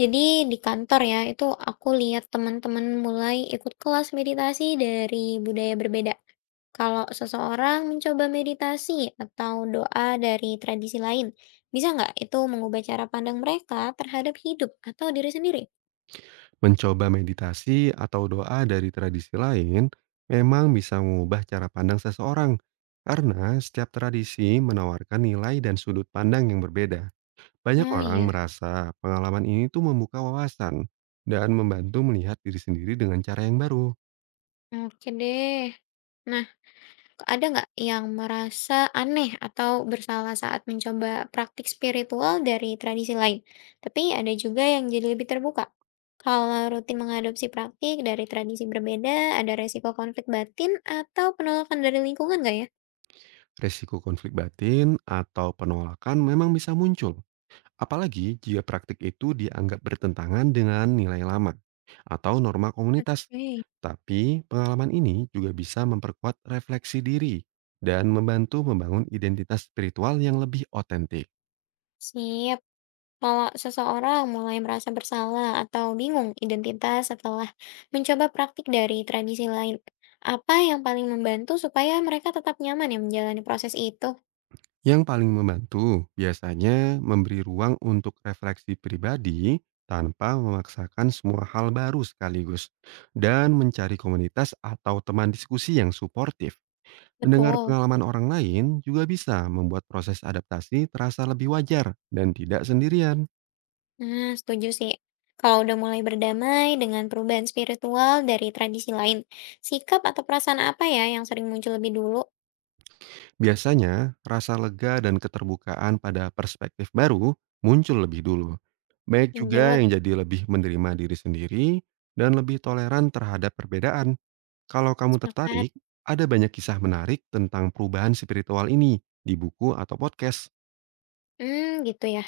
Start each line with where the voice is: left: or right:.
left: Jadi di kantor ya, itu aku lihat teman-teman mulai ikut kelas meditasi dari budaya berbeda. Kalau seseorang mencoba meditasi atau doa dari tradisi lain, bisa nggak itu mengubah cara pandang mereka terhadap hidup atau diri sendiri?
right: Mencoba meditasi atau doa dari tradisi lain memang bisa mengubah cara pandang seseorang karena setiap tradisi menawarkan nilai dan sudut pandang yang berbeda. Banyak
left: Oh
right: orang
left: iya,
right: merasa pengalaman ini tuh membuka wawasan dan membantu melihat diri sendiri dengan cara yang baru.
left: oke deh. Ada nggak yang merasa aneh atau bersalah saat mencoba praktik spiritual dari tradisi lain? Tapi ada juga yang jadi lebih terbuka. Kalau rutin mengadopsi praktik dari tradisi berbeda, ada resiko konflik batin atau penolakan dari lingkungan nggak ya?
right: Resiko konflik batin atau penolakan memang bisa muncul, apalagi jika praktik itu dianggap bertentangan dengan nilai lama atau norma komunitas.
left: Oke.
right: Tapi pengalaman ini juga bisa memperkuat refleksi diri dan membantu membangun identitas spiritual yang lebih otentik.
left: Sip. Kalau seseorang mulai merasa bersalah atau bingung identitas setelah mencoba praktik dari tradisi lain, apa yang paling membantu supaya mereka tetap nyaman ya menjalani proses itu?
right: Yang paling membantu biasanya memberi ruang untuk refleksi pribadi tanpa memaksakan semua hal baru sekaligus, dan mencari komunitas atau teman diskusi yang suportif. Mendengar
left: Betul.
right: pengalaman orang lain juga bisa membuat proses adaptasi terasa lebih wajar dan tidak sendirian.
left: Nah, setuju sih. Kalau udah mulai berdamai dengan perubahan spiritual dari tradisi lain, sikap atau perasaan apa ya yang sering muncul lebih dulu?
right: Biasanya, rasa lega dan keterbukaan pada perspektif baru muncul lebih dulu. Baik juga
left: Lanjut.
right: yang jadi lebih menerima diri sendiri dan lebih toleran terhadap perbedaan. Kalau kamu
left: Sepakat.
right: tertarik, ada banyak kisah menarik tentang perubahan spiritual ini di buku atau podcast.
left: Hmm, gitu ya.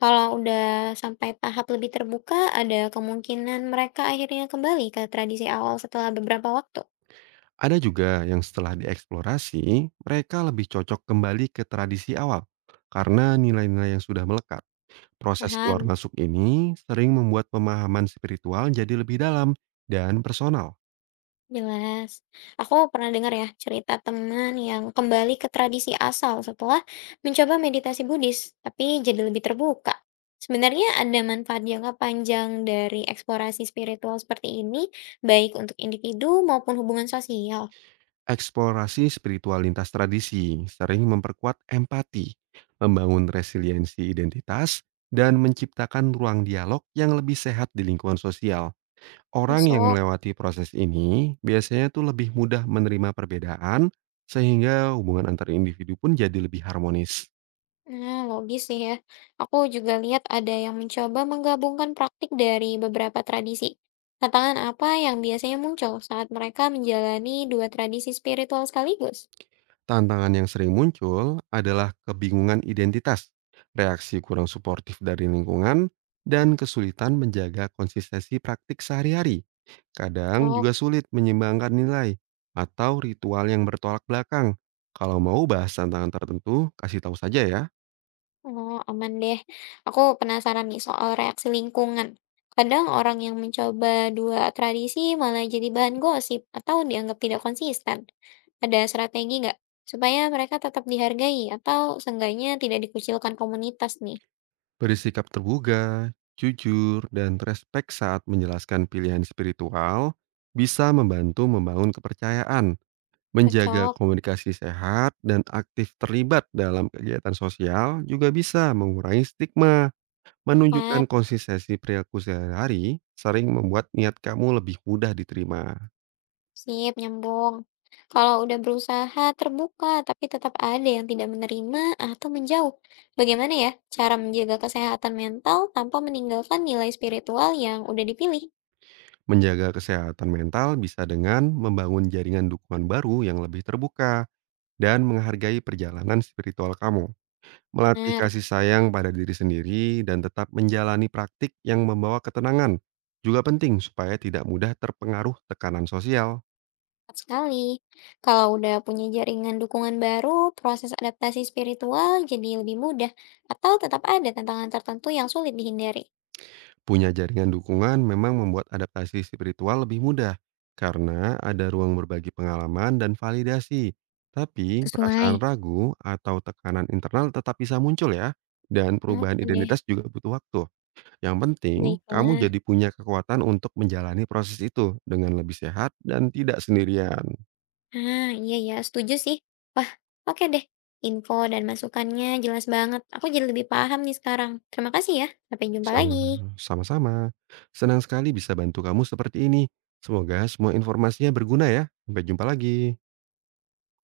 left: Kalau udah sampai tahap lebih terbuka, ada kemungkinan mereka akhirnya kembali ke tradisi awal setelah beberapa waktu.
right: Ada juga yang setelah dieksplorasi, mereka lebih cocok kembali ke tradisi awal karena nilai-nilai yang sudah melekat. Proses keluar
left: Paham?
right: masuk ini sering membuat pemahaman spiritual jadi lebih dalam dan personal.
left: Jelas. Aku pernah dengar ya cerita teman yang kembali ke tradisi asal setelah mencoba meditasi Buddhis, tapi jadi lebih terbuka. Sebenarnya ada manfaat jangka panjang dari eksplorasi spiritual seperti ini, baik untuk individu maupun hubungan sosial.
right: Eksplorasi spiritual lintas tradisi sering memperkuat empati, membangun resiliensi identitas, dan menciptakan ruang dialog yang lebih sehat di lingkungan sosial. Orang yang
left: Masuk.
right: melewati proses ini biasanya tuh lebih mudah menerima perbedaan, sehingga hubungan antar individu pun jadi lebih harmonis.
left: Nah, logis sih ya. Aku juga lihat ada yang mencoba menggabungkan praktik dari beberapa tradisi. Tantangan apa yang biasanya muncul saat mereka menjalani dua tradisi spiritual sekaligus?
right: Tantangan yang sering muncul adalah kebingungan identitas, reaksi kurang suportif dari lingkungan, dan kesulitan menjaga konsistensi praktik sehari-hari. Kadang
left: Cocok.
right: juga sulit menyeimbangkan nilai atau ritual yang bertolak belakang. Kalau mau bahas tantangan tertentu, kasih tahu saja ya.
left: Oh, aman deh. Aku penasaran nih soal reaksi lingkungan. Kadang orang yang mencoba dua tradisi malah jadi bahan gosip atau dianggap tidak konsisten. Ada strategi nggak supaya mereka tetap dihargai atau seenggaknya tidak dikucilkan komunitas nih?
right: Bersikap terbuka, jujur, dan respek saat menjelaskan pilihan spiritual bisa membantu membangun kepercayaan, menjaga
left: Cocok,
right: komunikasi sehat, dan aktif terlibat dalam kegiatan sosial juga bisa mengurangi stigma. Menunjukkan
left: tepat,
right: konsistensi perilaku sehari-hari sering membuat niat kamu lebih mudah diterima.
left: sip, nyambung. Kalau udah berusaha terbuka tapi tetap ada yang tidak menerima atau menjauh, bagaimana ya cara menjaga kesehatan mental tanpa meninggalkan nilai spiritual yang udah dipilih?
right: Menjaga kesehatan mental bisa dengan membangun jaringan dukungan baru yang lebih terbuka dan menghargai perjalanan spiritual kamu. Melatih
left: Benar,
right: kasih sayang pada diri sendiri dan tetap menjalani praktik yang membawa ketenangan juga penting supaya tidak mudah terpengaruh tekanan sosial.
left: tepat sekali. Kalau udah punya jaringan dukungan baru, proses adaptasi spiritual jadi lebih mudah, atau tetap ada tantangan tertentu yang sulit dihindari.
right: Punya jaringan dukungan memang membuat adaptasi spiritual lebih mudah karena ada ruang berbagi pengalaman dan validasi. Tapi perasaan
left: Sesuai.
right: ragu atau tekanan internal tetap bisa muncul ya. Dan perubahan
left: Oke deh,
right: identitas juga butuh waktu. Yang penting, kamu
left: baiklah.
right: jadi punya kekuatan untuk menjalani proses itu dengan lebih sehat dan tidak sendirian.
left: Ah, iya ya, setuju sih. Wah, oke deh. Info dan masukannya jelas banget. Aku jadi lebih paham nih sekarang. Terima kasih ya. Sampai jumpa lagi.
right: Sama sama-sama. Senang sekali bisa bantu kamu seperti ini. Semoga semua informasinya berguna ya. Sampai jumpa lagi.